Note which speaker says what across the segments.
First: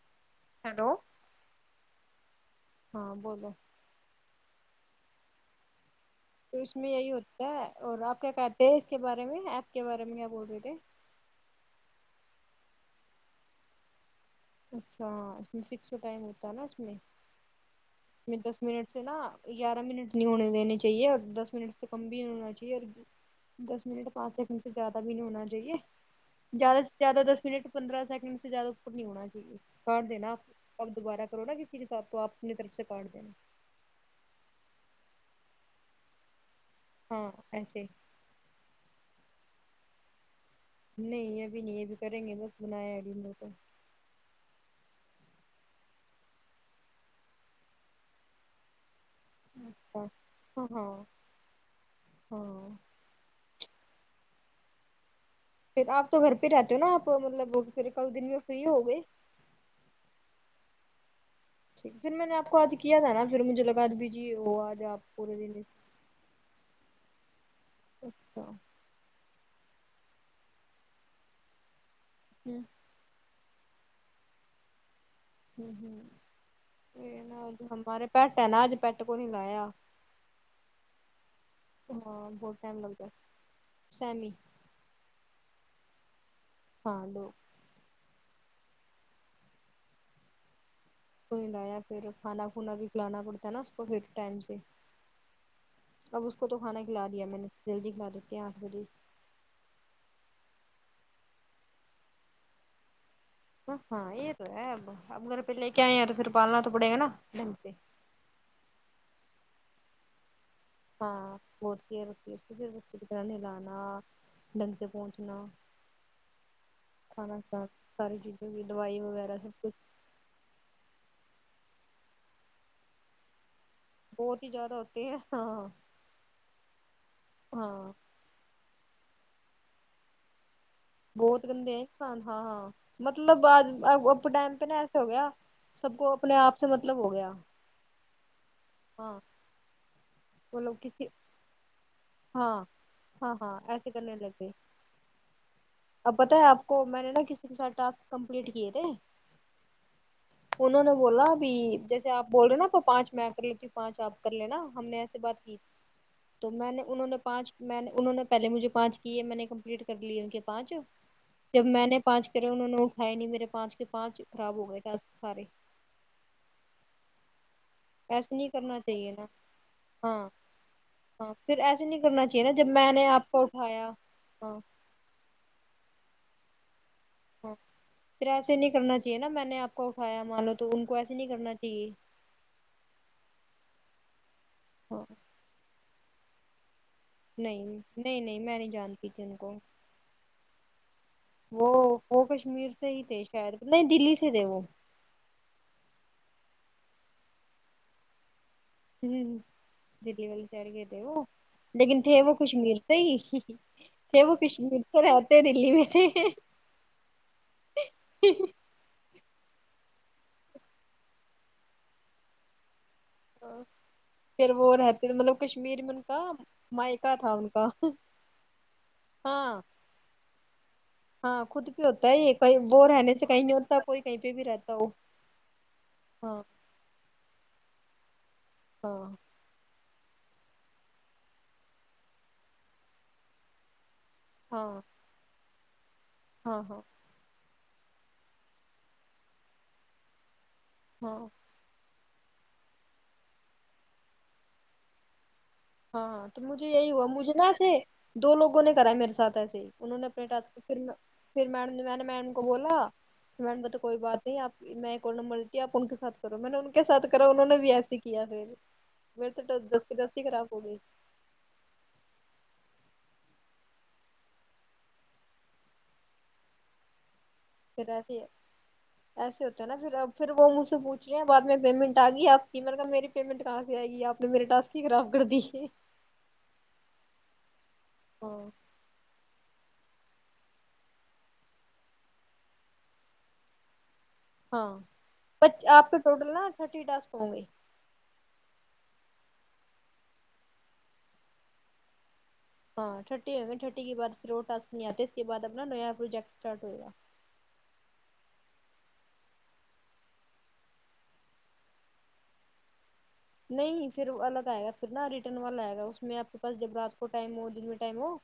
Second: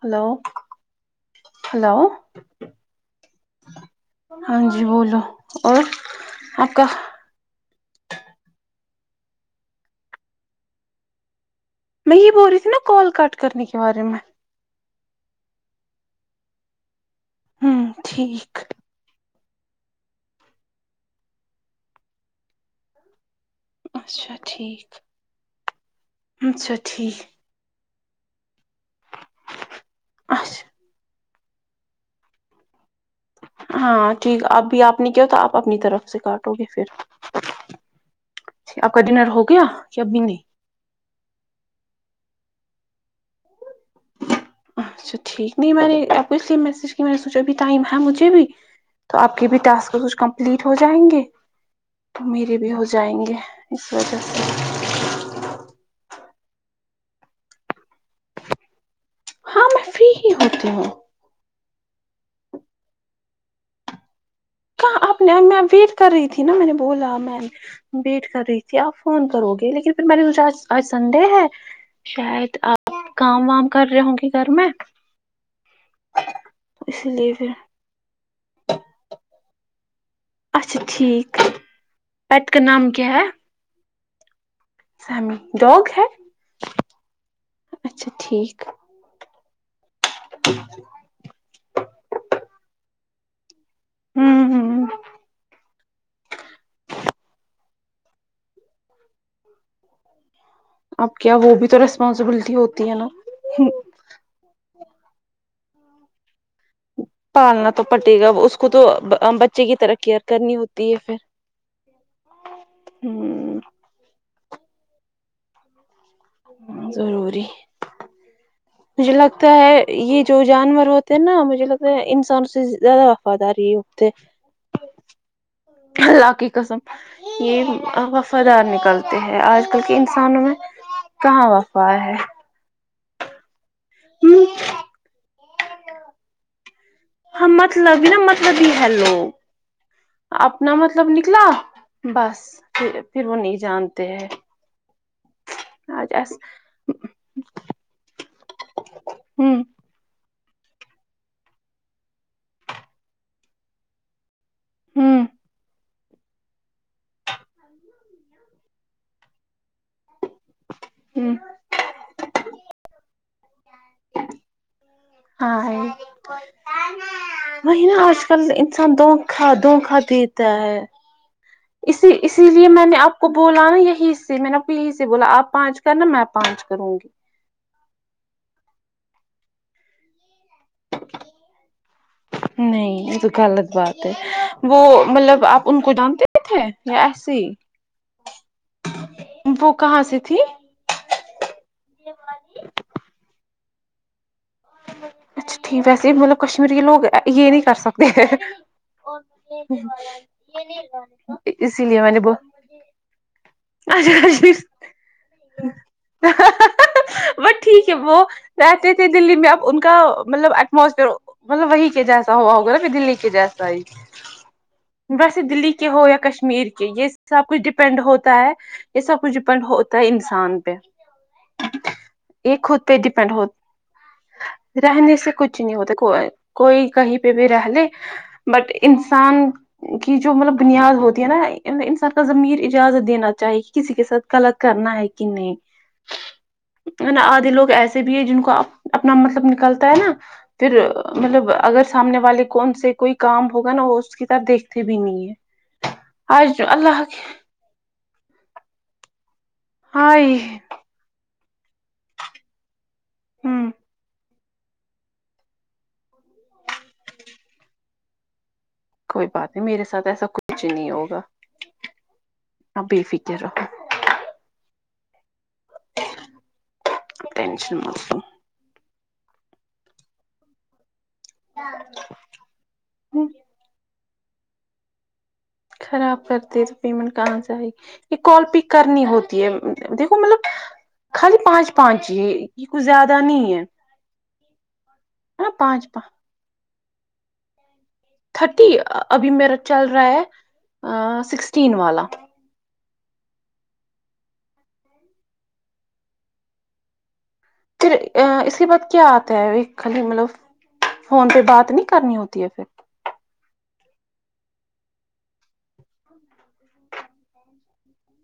Speaker 1: Hello
Speaker 2: hello
Speaker 1: hello
Speaker 2: ہاں بولو
Speaker 1: ہاں جی بولو اور
Speaker 2: تو اس
Speaker 1: آپ کا
Speaker 2: میں یہی ہوتا ہے اور آپ کیا کہتے ہیں اس کے بارے میں ایپ کے بارے میں کیا بول رہے تھے
Speaker 1: میں یہ بول رہی تھی نا کال کٹ کرنے کے بارے میں
Speaker 2: اچھا اس میں فکس ٹائم ہوتا ہے نا اس میں
Speaker 1: ہوں
Speaker 2: اس میں
Speaker 1: ٹھیک
Speaker 2: دس منٹ سے نا گیارہ منٹ نہیں ہونے دینے چاہیے اور دس منٹ سے کم بھی ہونا چاہیے اور دس منٹ پانچ
Speaker 1: اچھا
Speaker 2: سیکنڈ سے
Speaker 1: ٹھیک
Speaker 2: زیادہ بھی نہیں ہونا چاہیے
Speaker 1: اچھا
Speaker 2: زیادہ سے
Speaker 1: ٹھیک
Speaker 2: زیادہ دس منٹ پندرہ سیکنڈ سے زیادہ ج کاٹ دینا
Speaker 1: اچھا
Speaker 2: آپ آپ دوبارہ کرو نا کہ پھر آپ اپنی طرف سے کاٹ دینا
Speaker 1: ہاں ٹھیک اب بھی آپ نے کیا ہو تو آپ اپنی طرف سے کاٹو گے پھر
Speaker 2: ہاں ایسے
Speaker 1: آپ کا ڈنر ہو گیا یا ابھی نہیں
Speaker 2: نہیں ابھی نہیں ابھی کریں گے بس بنایا ابھی ان کو
Speaker 1: اچھا ٹھیک نہیں میں نے آپ کو اس لیے میسج کیا میں نے سوچا ابھی ٹائم ہے مجھے بھی تو آپ کے بھی ٹاسک کچھ
Speaker 2: اچھا
Speaker 1: کمپلیٹ ہو
Speaker 2: ہاں
Speaker 1: جائیں گے میرے بھی
Speaker 2: ہاں
Speaker 1: ہو جائیں گے اس وجہ سے
Speaker 2: پھر آپ تو گھر پہ رہتے ہو نا آپ مطلب پھر کئی دن میں فری ہو گئے
Speaker 1: ہاں میں فری ہی ہوتی ہوں
Speaker 2: ھیک پھر میں نے آپ کو آج کیا تھا نا پھر مجھے لگا د بھیجی وہ آج آپ
Speaker 1: کہاں
Speaker 2: پورے
Speaker 1: نے
Speaker 2: دن
Speaker 1: میں ویٹ کر رہی تھی نا میں نے بولا میں ویٹ کر
Speaker 2: اچھا
Speaker 1: رہی تھی آپ فون کرو گے لیکن پھر میں نے سونچا آج سنڈے ہے
Speaker 2: ہوں
Speaker 1: شاید آپ کام وام کر رہے ہوں گے گھر میں
Speaker 2: ہ ہ
Speaker 1: اسی
Speaker 2: یہ
Speaker 1: لیے
Speaker 2: نہ
Speaker 1: پھر
Speaker 2: ہمارے پیٹ ہے نا اج پیٹ کو نہیں لایا
Speaker 1: اچھا ٹھیک
Speaker 2: ہاں
Speaker 1: پت
Speaker 2: بہت
Speaker 1: کے
Speaker 2: ٹائم
Speaker 1: نام
Speaker 2: لگ
Speaker 1: کیا
Speaker 2: جاتا
Speaker 1: ہے
Speaker 2: سیمی
Speaker 1: سام ڈوگ ہے
Speaker 2: ہاں لو
Speaker 1: اچھا ٹھیک [inaudible]
Speaker 2: کو لایا پھر کانا پھونا بھی کلانا ک تھا نا اس کو پھر ٹائم
Speaker 1: ہوں
Speaker 2: سے
Speaker 1: ہوں
Speaker 2: اب اس کو تو کھانا کھلا دیا میں نے دل ج ب لیتے ہیں آٹھ بجے
Speaker 1: اب کیا وہ بھی تو ریسپانسبلٹی ہوتی ہے نا
Speaker 2: ہ ہاں یہ تو ہے ا اب گھر پہ لے کے آئےیں ہیں تو پھر پالنا تو پڑے گا نا ڈھنگ سے
Speaker 1: پالنا تو پٹے گا اس کو تو بچے کی ترقی کرنی ہوتی ہے
Speaker 2: ہاں
Speaker 1: پھر
Speaker 2: بہت کیئر بتی ہے اس کی پھر بچے کی طرح
Speaker 1: ہوں
Speaker 2: نہلانا ڈھنگ سے پہنچنا کھانا
Speaker 1: ضروری
Speaker 2: کان ساری چیزوں کی دوائی
Speaker 1: مجھے
Speaker 2: وغیرہ
Speaker 1: لگتا
Speaker 2: سب
Speaker 1: ہے
Speaker 2: کچھ
Speaker 1: یہ جو جانور ہوتے ہیں نا مجھے لگتا ہے انسان سے زیادہ وفاداری ہے
Speaker 2: بہت ہی زیادہ ہوتے ہیں ہاںاں
Speaker 1: اللہ کی قسم یہ وفادار نکلتے ہیں آج کل کے انسانوں میں
Speaker 2: بہت
Speaker 1: کہاں
Speaker 2: گند ہیں
Speaker 1: وفا ہے
Speaker 2: انسان ہاں ہاں مطلب آج اب ٹائم پہ نا ایسے ہو گیا سب کو اپنے آپ سے مطلب ہو گیا
Speaker 1: ہاں مطلب ہی نا مطلب ہی ہے
Speaker 2: ہاں
Speaker 1: لوگ
Speaker 2: وہ
Speaker 1: اپنا
Speaker 2: لوگ
Speaker 1: مطلب
Speaker 2: کسی
Speaker 1: نکلا بس
Speaker 2: ہاں
Speaker 1: پھر پھر
Speaker 2: ہاں
Speaker 1: وہ نہیں
Speaker 2: ہاں ایسے
Speaker 1: جانتے
Speaker 2: کرنے
Speaker 1: ہیں
Speaker 2: لگے
Speaker 1: آج
Speaker 2: اب
Speaker 1: ایس
Speaker 2: پتہ ہے آپ کو میں نے نا کتنے ک سار ٹسک کمپلیٹ کیے تھے
Speaker 1: ہوں
Speaker 2: انہوں نے بولا اب جیسے آپ بول رہے نا تو پانچ میں کر لیتی ہوں پانچ آپ کر لینا ہم نے ایسا
Speaker 1: ہوں
Speaker 2: [inaudible] تو میں نے انہوں نے پانچ میں نے انہوں نے پہلے مجھے پانچ کی ہے میں نے کمپلیٹ کر لی ان کے پانچ
Speaker 1: ہوں
Speaker 2: جب میں نے پانچ کرے انہوں نے اٹھائے نہیں میرے پانچ کے پانچ خراب ہو گئے تھا سارے
Speaker 1: وہ ن آج
Speaker 2: ایسے
Speaker 1: کل
Speaker 2: نہیں کرنا
Speaker 1: انسان
Speaker 2: چاہیے نا
Speaker 1: دوکھا دھوکھا
Speaker 2: ہاں
Speaker 1: دیتا ہے
Speaker 2: ہاں پھر ایسے نہیں
Speaker 1: اسی
Speaker 2: کرنا چاہیے
Speaker 1: اسی
Speaker 2: نا جب
Speaker 1: لیے میں نے آپ کو بولا نا
Speaker 2: اٹھایا
Speaker 1: یہی سے میں
Speaker 2: ہاں
Speaker 1: نے آپ کو یہیں سے بولا آپ پانچ س نا میں پانچ کروں گی
Speaker 2: پھر ایسے نہیں کرنا چاہیے نا میں نے آپ کو اٹھایا مانو تو ان کو ایسے نہیں کرنا چاہیے
Speaker 1: نہیں یہ تو غلط بات ہے وہ
Speaker 2: ہاں
Speaker 1: مطلب آپ ان کو جانتے تھے یا ایسے ہی
Speaker 2: نہیں نہیں نہیں میں نہیں جانتی تھی ان کو
Speaker 1: وہ کہاں سے تھی
Speaker 2: وہ وہ کشمیر سے ہی تھے شہر نہیں دلی سے تھے وہ
Speaker 1: اچھا ٹھیک ویسے مطلب کشمییر کے لوگ یہ نہیں کر سکتے
Speaker 2: دلی والی سائڈ کے تھے وہ
Speaker 1: اسی لیے
Speaker 2: لیکن
Speaker 1: میں نے
Speaker 2: تھے
Speaker 1: ب
Speaker 2: وہ کشمیر سے ہی تھے وہ
Speaker 1: اچھاش بس
Speaker 2: کشمیر سے رہتے دلی میں تھے
Speaker 1: ٹھیک ہے بو رہتے تھے دللیی میں اب ان کا مطلب ایٹموسفیئرطلب وہی کے جیسا ہوا ہوگا نا دلی کے جیسائی
Speaker 2: پھر وہ رہتے مطلب
Speaker 1: ویسے دلی
Speaker 2: کشمیر
Speaker 1: کے
Speaker 2: میں ان
Speaker 1: ہو یا
Speaker 2: کا
Speaker 1: کشمیر کے یہ
Speaker 2: مائکا تھا
Speaker 1: سب
Speaker 2: ان
Speaker 1: کچھ
Speaker 2: کا
Speaker 1: ڈیپینڈ ہوتا ہے یہ سب کچھ
Speaker 2: ہاں
Speaker 1: ڈیپینڈ ہوتا ہے انسان پہ
Speaker 2: ہاں خود بھیہ ہوتا ہے یہ کہیں
Speaker 1: خود
Speaker 2: وہ
Speaker 1: پہ
Speaker 2: رہنے سے
Speaker 1: ڈیپینڈ
Speaker 2: کہیں
Speaker 1: ہو
Speaker 2: نہیں ہوتا کوئی کہیں پہ بھی رہتا ہو
Speaker 1: رہنے سے کچھ نہیں ہوتا کو
Speaker 2: ہاں
Speaker 1: کوئی کہیں پہ بھی رہ لے بٹ
Speaker 2: ہاں
Speaker 1: انسان کی جو مطلب بنیاد ہوتی ہے نا انسان کا ضمیر اجازت دینا چاہیے کسی کے ساتھ غلط
Speaker 2: ہاں
Speaker 1: کرنا ہے کہ نہیں
Speaker 2: ہاں ہاں
Speaker 1: نا آدھے لوگ ایسے بھی ہے جن کو اپنا مطلب نکالتا ہے نا پھر
Speaker 2: ہاں
Speaker 1: مطلب اگر سامنے والے کون سے کوئی کام ہوگا نا وہ اس کی طرف دیکھتے بھی نہیں ہے
Speaker 2: ہاںاں تو
Speaker 1: آج
Speaker 2: مجھے یہی
Speaker 1: اللہ
Speaker 2: ہوا مجھے نا ایسے دو لوگوں نے کراائے میرے ساتھ ایسے ہی انہوں نے
Speaker 1: ہائے
Speaker 2: اپنےھر پھر میم نے نے میم کو بولا میڈم
Speaker 1: ہوں
Speaker 2: تو کوئی بات نہیں آپ میں کو نم مرتی آپ ان کے سات کرو میں نے ان کے ساتھ کرا انہوں نے بھی ایسے کیا پھر
Speaker 1: کوئی
Speaker 2: مرے تو تو
Speaker 1: بات نہیں
Speaker 2: دس
Speaker 1: میرے
Speaker 2: کے
Speaker 1: ساتھ
Speaker 2: دس ہی
Speaker 1: ایسا
Speaker 2: خراب ہو
Speaker 1: کچھ
Speaker 2: گئی
Speaker 1: نہیں ہوگا آ بے فکر ہو ٹینشن
Speaker 2: پھر ایسے
Speaker 1: مت
Speaker 2: ہی ایسے ہوتے ہیں نا پھر اب پھر وہ مجھ سے پوچھ رہے ہیں بعد میں پیمنٹ آ گئی آپ کہ مطلب کہب میری
Speaker 1: لو
Speaker 2: پیمنٹ کہاں سے آئے گی آپ نے میرے ٹسک ہی خراب کر دی ہے
Speaker 1: خراب کرتے تو پے پیمنٹ کہ سے آئےگی یے کال
Speaker 2: ہاں
Speaker 1: پک کرنی ہوتی ہے دیکھو مطلب خالی پانچ پانچ یہ یہ کچھ زیادہ نہیں ہے
Speaker 2: ہاں
Speaker 1: نا
Speaker 2: آپ
Speaker 1: پانچ
Speaker 2: کے
Speaker 1: پانچ
Speaker 2: ٹوٹل نا تھرٹی ڈاسک ہوں گے
Speaker 1: تھرٹی ابھی میرا چل رہا ہے سکسٹین والا
Speaker 2: ہاں ٹھٹی ہو گی ٹھٹی کےباد پھر وہ ٹسک نہیں آتے اس کے بعد اپنا نیا پروجیکٹ اسٹارٹ ہو گا
Speaker 1: پھر اس کے بعد کیا آتا ہے خالی مطلب فون پہ بات نہیں کرنی ہوتی ہے پھر
Speaker 2: نہیں پھر الگ آئے گا پھر نا ریٹرن والا آئے گا اس میں آپ کے پاس جب رات کو ٹائم ہو دن میں ٹائم ہو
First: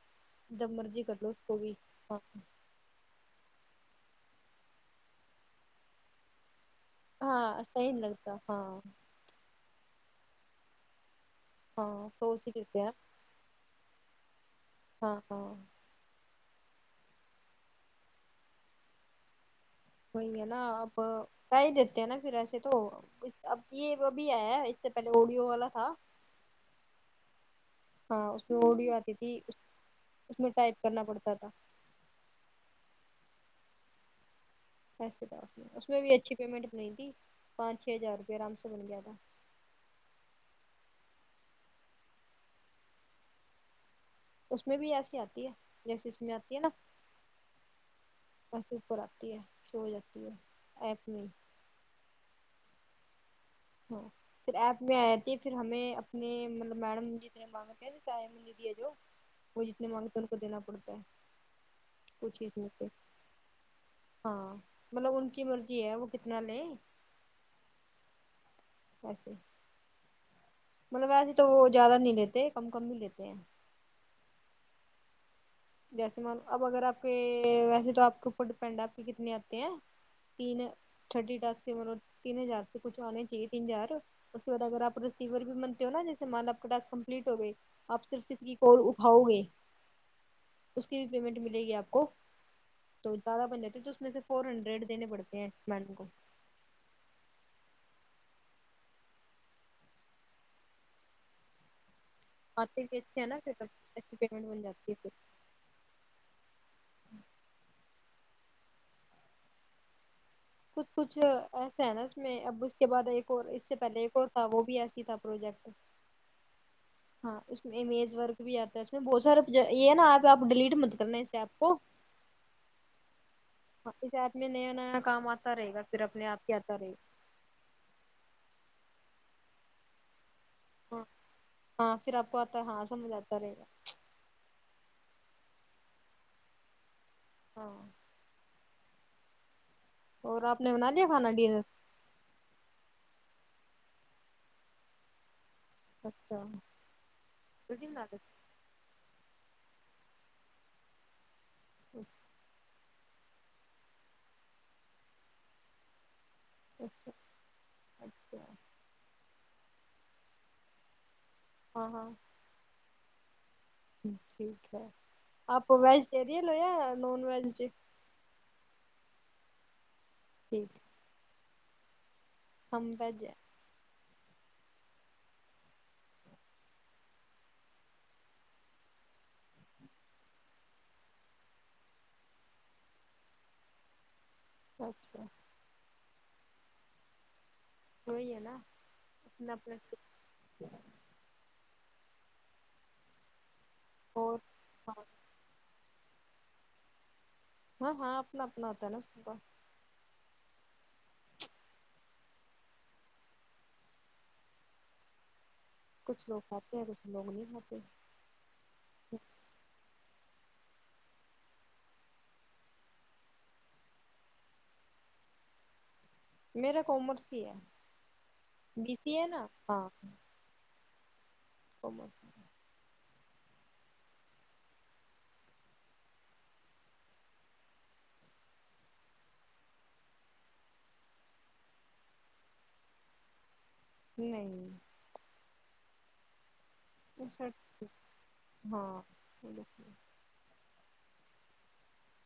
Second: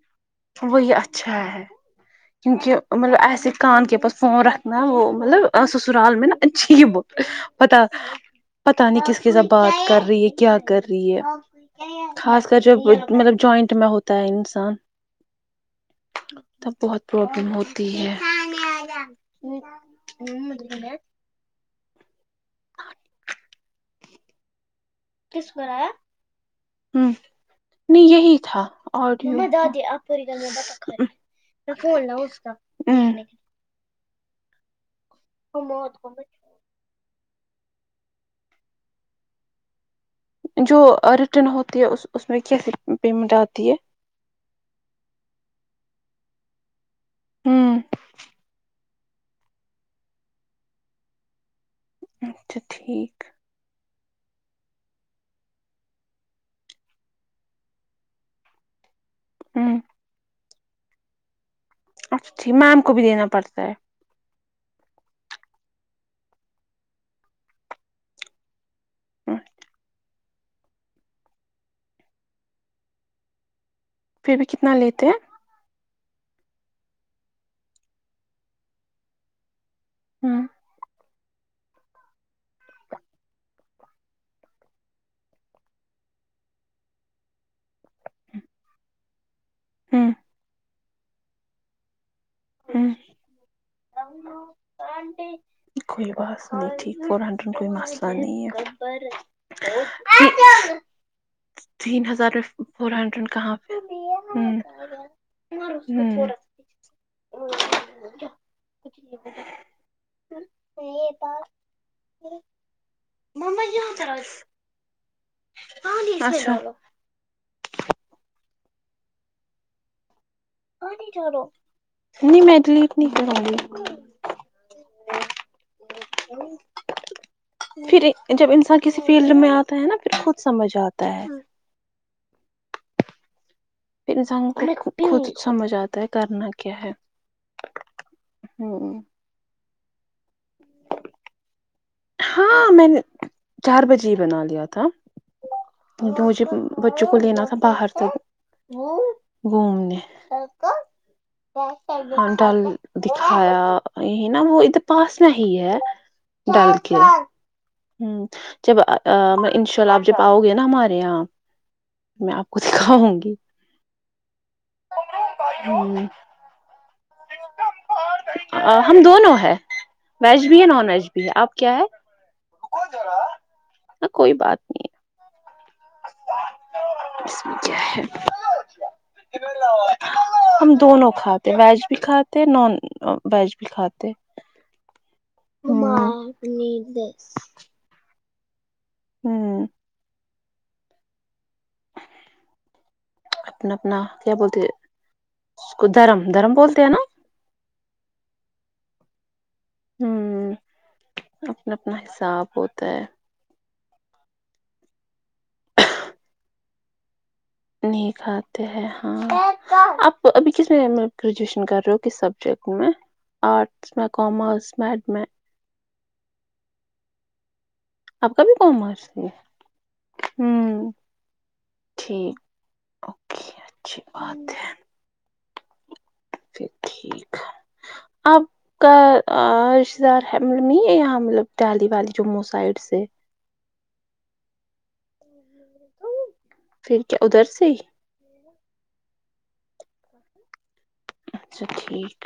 Speaker 2: جب
Speaker 1: وہ یہ
Speaker 2: مرضی کر لو
Speaker 1: اچھا
Speaker 2: اس کو
Speaker 1: ہے
Speaker 2: بھی ہاں
Speaker 1: کیونکہ مطلب آس کان کے پس فون رکھنا وہ مطلب س رال میں نا چھی ب وہ
Speaker 2: ہاں
Speaker 1: پتا
Speaker 2: صحیح نہیں لگتا ہاں
Speaker 1: پتاہ نہیں کس کس بات کر رہی ہے کیا کر رہی
Speaker 2: ہاں
Speaker 1: ہے
Speaker 2: تو
Speaker 1: خاص
Speaker 2: اسی
Speaker 1: کر جب
Speaker 2: کرتے ہیں
Speaker 1: مطلب جوائنٹ میں ہوتا ہے انسان
Speaker 2: ہاں ہاں
Speaker 1: ت بہت پرابلم ہوتی ہے
Speaker 2: وہی ہے نا آپ کہ ہی دیتے ہیں نا پھر ایسے تو اب یہ ابھی آیا سے پہلے آڈیو والا تھا
Speaker 1: ہ نہیں
Speaker 2: ہاں
Speaker 1: یہی
Speaker 2: اس میں
Speaker 1: تھا
Speaker 2: آڈیو آتی تھی
Speaker 1: اوری آپ فول
Speaker 2: اس میں ٹائپ کرنا پڑتا تھا
Speaker 1: لا اس کا ہ
Speaker 2: پ اس میں بھی اچھی پیمنٹ نہیں تھی پانچ چھ ہزار روپئے آرام سے بن گیا تھا
Speaker 1: جو ریٹرن ہوتی ہے اس اس میں کیسی پیمنٹ آتی ہے
Speaker 2: اس میں بھی ایسی آتی ہے جیسی اس میں آتی ہے نا
Speaker 1: ہوں
Speaker 2: وسے اوپر آتی ہے چو جاتی ہے ایپ نہیں
Speaker 1: اچھا ٹھیک
Speaker 2: ہاں پھر ایپ میں آئے تھے پھر ہمیں اپنے مطلب میڈم ا مانگتے دیا جو وہ
Speaker 1: ہوں
Speaker 2: جتنے مانگتے ہیں ان کو دینا پڑتا ہے
Speaker 1: اچھا
Speaker 2: کچھ
Speaker 1: ٹھیک
Speaker 2: اس میں
Speaker 1: میم
Speaker 2: سے
Speaker 1: کو بھی دینا پڑتا ہے
Speaker 2: ہاں مطلب ان کی مرضی ہے وہ کتنا لیں وسے مطلب ویسے تو وہ زیادہ نہیں لیتے کم کم ہی لیتے ہیں
Speaker 1: پھر بھی کتنا لیتے ہیں
Speaker 2: جیسے م اب اگر آپ کے ویسے تو آپ کے اوپر ڈیپینڈ ہے آپ کے کتنے آتے ہیں
Speaker 1: ہوں
Speaker 2: تین تھٹی مل تین ہزار سے کچھ آنے چاہیے تین ہزار اس کے بعد اگر آپ رسیور بھی بنتے ہو نا جیے م آپ کا اس کمپلیٹ ہو گئی آپ سر ستی کوول اھاؤ گے
Speaker 1: ہوں [unintelligible]
Speaker 2: اس کی بھی پیمنٹ ملے گی آپ کو
Speaker 1: ہوں
Speaker 2: تو زیادہ بن جتے تو اس میں سے فور ہنڈریڈ دینے پڑتے ہیں مین کو
Speaker 1: کوئی بات ٹھیک فور ہنڈریڈ کوئی مسئلہ نہیں ہے تین ہزار روپ
Speaker 2: آتے ہیں بھی اچھے ہیں نا پھر اب اچھی پیمنٹ بن جاتی ہے پھر
Speaker 1: تھا نہیں
Speaker 2: کچھ کچھ ایسے ہے نا اس میں اب اس کے بعد ایک اور اس سے پہلے ایک اور تھا وہ بھی ایسے تھا پروجیکٹ
Speaker 1: اچھا
Speaker 2: ہاں اس میں امیز ورک بھی آتا ہے اس میں بہت سارا یہ ہے نا ایپ آپ ڈیلیٹ مت کرنا اس ایپ کو
Speaker 1: نہیں میٹلیتنی
Speaker 2: ہ اس آپ میں نیا نیا کام آتا رہے گا پھر اپنے آپ کے آتا رہے گا
Speaker 1: پھر جب انسان کسی فیلڈ میں آتا ہے نا پھر خود سمجھ
Speaker 2: گا ہاں
Speaker 1: آتا ہے
Speaker 2: ہاں پھر آپ کو آتا ہاں سمجھ آتا رہے گا
Speaker 1: پھر انسان کو ک سمجھ آتا ہے کرنا کیا ہے
Speaker 2: ہاں
Speaker 1: ہوں
Speaker 2: اور آپ نے بنا لیا کھانا ڈنر
Speaker 1: ہاں میں نے چار بجے ہی بنا لیا تھا کیک
Speaker 2: اچھا
Speaker 1: مجھے بچوں کو لینا تھا باہر
Speaker 2: اچھا
Speaker 1: سےک گھومنے کانٹ دکھایا یہ نا وہ اھر پاس میں ہی ہے ڈال کےل
Speaker 2: اچھا
Speaker 1: ہ
Speaker 2: اچھا
Speaker 1: جب ان شاء اللہ آپ جب آؤ گے نا ہمارے یہاں
Speaker 2: ہاں ہاں
Speaker 1: میں آپ کو دکھاؤں گی
Speaker 2: ٹھیک ہے آپ
Speaker 1: ہوں
Speaker 2: ویجٹیرین ہو یایا نان ویج
Speaker 1: ہم دونوں ہے ویج بھی
Speaker 2: ٹھیک
Speaker 1: نان ویج بھی ہے آپ کیا ہے
Speaker 2: ویج ہیں
Speaker 1: کوئی بات نہیں میں کیا ہے ہم دونوں کھاتے ویج بھی کھاتے ہیں نان ویج بھی کھاتے
Speaker 2: اچھا
Speaker 1: [inaudible]
Speaker 2: وہی ہے نا اتنا اپ
Speaker 1: ہوں
Speaker 2: [inaudible]
Speaker 1: اپنا اپنا کیا
Speaker 2: اور
Speaker 1: بولتے ہیں اس کو دھرم دھرم بولتے ہیں نا
Speaker 2: ہاں ہاں اپنا اپنا ہوتا ہے نا س کا
Speaker 1: ہوں اپنا اپنا حساب ہوتا ہے
Speaker 2: کچھ لوگ کھاتے ہیں کچھ لوگ نہیں کاتے
Speaker 1: ک آتے ہیں ہاں آپ ابھی کس میں گریجویشن کر رہے ہو کس سبجیکٹ میں آرٹس میں کامرس میںڈ میں
Speaker 2: میرا کومرسی ہے
Speaker 1: آپ کابھی کوم
Speaker 2: بی
Speaker 1: مار
Speaker 2: سی
Speaker 1: ہے
Speaker 2: نا ہاں
Speaker 1: ہوں
Speaker 2: کامرس
Speaker 1: ٹھیک اوکے اچھی بات ہے پھر ٹھیک ہے آپ کا رشتے دار ہے مل نہیں ہے یہاں مطلب دہلی والی جموں سائڈ سے
Speaker 2: نہیں
Speaker 1: پھر کیا ادھر
Speaker 2: سر
Speaker 1: سے ہی
Speaker 2: ہاں [inaudible]
Speaker 1: اچھا ٹھیک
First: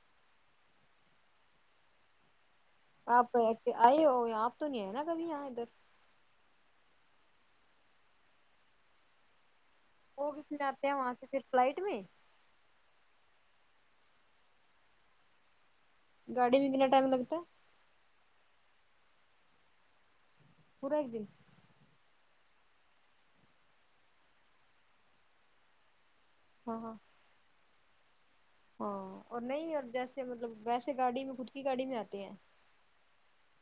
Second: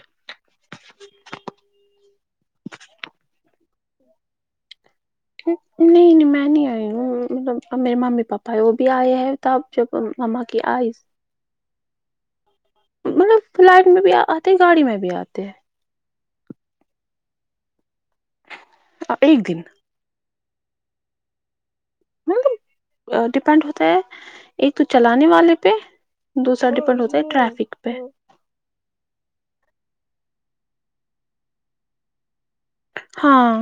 Speaker 2: آپ آئے ہو آپ تو نہیں آئے نا کبھی یہاں ادھر
Speaker 1: نہیں نہیں میں نہیں آئی ہوں مطلب اب میرے ممی پاپا ہے وہ بھی آئے ہیں تب جب
Speaker 2: وہ
Speaker 1: مما
Speaker 2: کس
Speaker 1: کی
Speaker 2: لیے آتے ہیں
Speaker 1: آئس
Speaker 2: وہاں سے پھر فلائٹ میں
Speaker 1: مطلب فلائٹ میں بھی آتے ہیں گاڑی میں بھی آتے ہیں
Speaker 2: گاڑی میں کتنا ٹائم لگتا ہے
Speaker 1: ایک دن
Speaker 2: پورا ایک دن
Speaker 1: ملب ڈیپینڈ ہوتا ہے ایک تو چلانے والے پہ دوسرا
Speaker 2: ہاں ہاں
Speaker 1: ڈیپینڈ ہوتا ہے ٹریفک پہ
Speaker 2: ہاں اور نہیں اور جیسے مطلب ویسے گاڑی میں خود کی گاڑی میں آتے ہیں
Speaker 1: ہاں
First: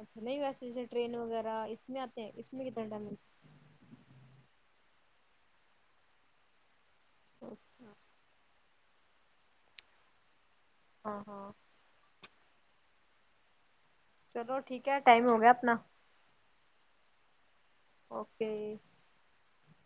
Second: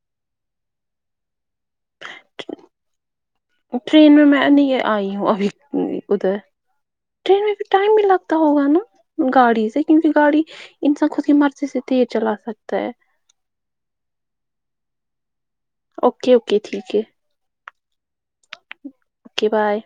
Speaker 2: اچھا نہیں ویسے جیسے ٹرین وغیرہ اس میں آتے ہیں اس میں کتنا ٹائم
Speaker 1: ٹرین میں میں نہیں آئی ہوں ابھی ادھر ٹرین میں
Speaker 2: ہے؟
Speaker 1: پھر ٹائم بھی لگتا ہوگا نا گاڑی سے کیونکہ گاڑی انسان
Speaker 2: ہاں
Speaker 1: خود کی
Speaker 2: ہاں
Speaker 1: مرضی سے تیز چلا سکتا ہے
Speaker 2: چلو ٹھیک ہے ٹم ہو گیا اپنا
Speaker 1: اوکے اوکے ٹھیک ہے
Speaker 2: اوکے
Speaker 1: اوکے بائے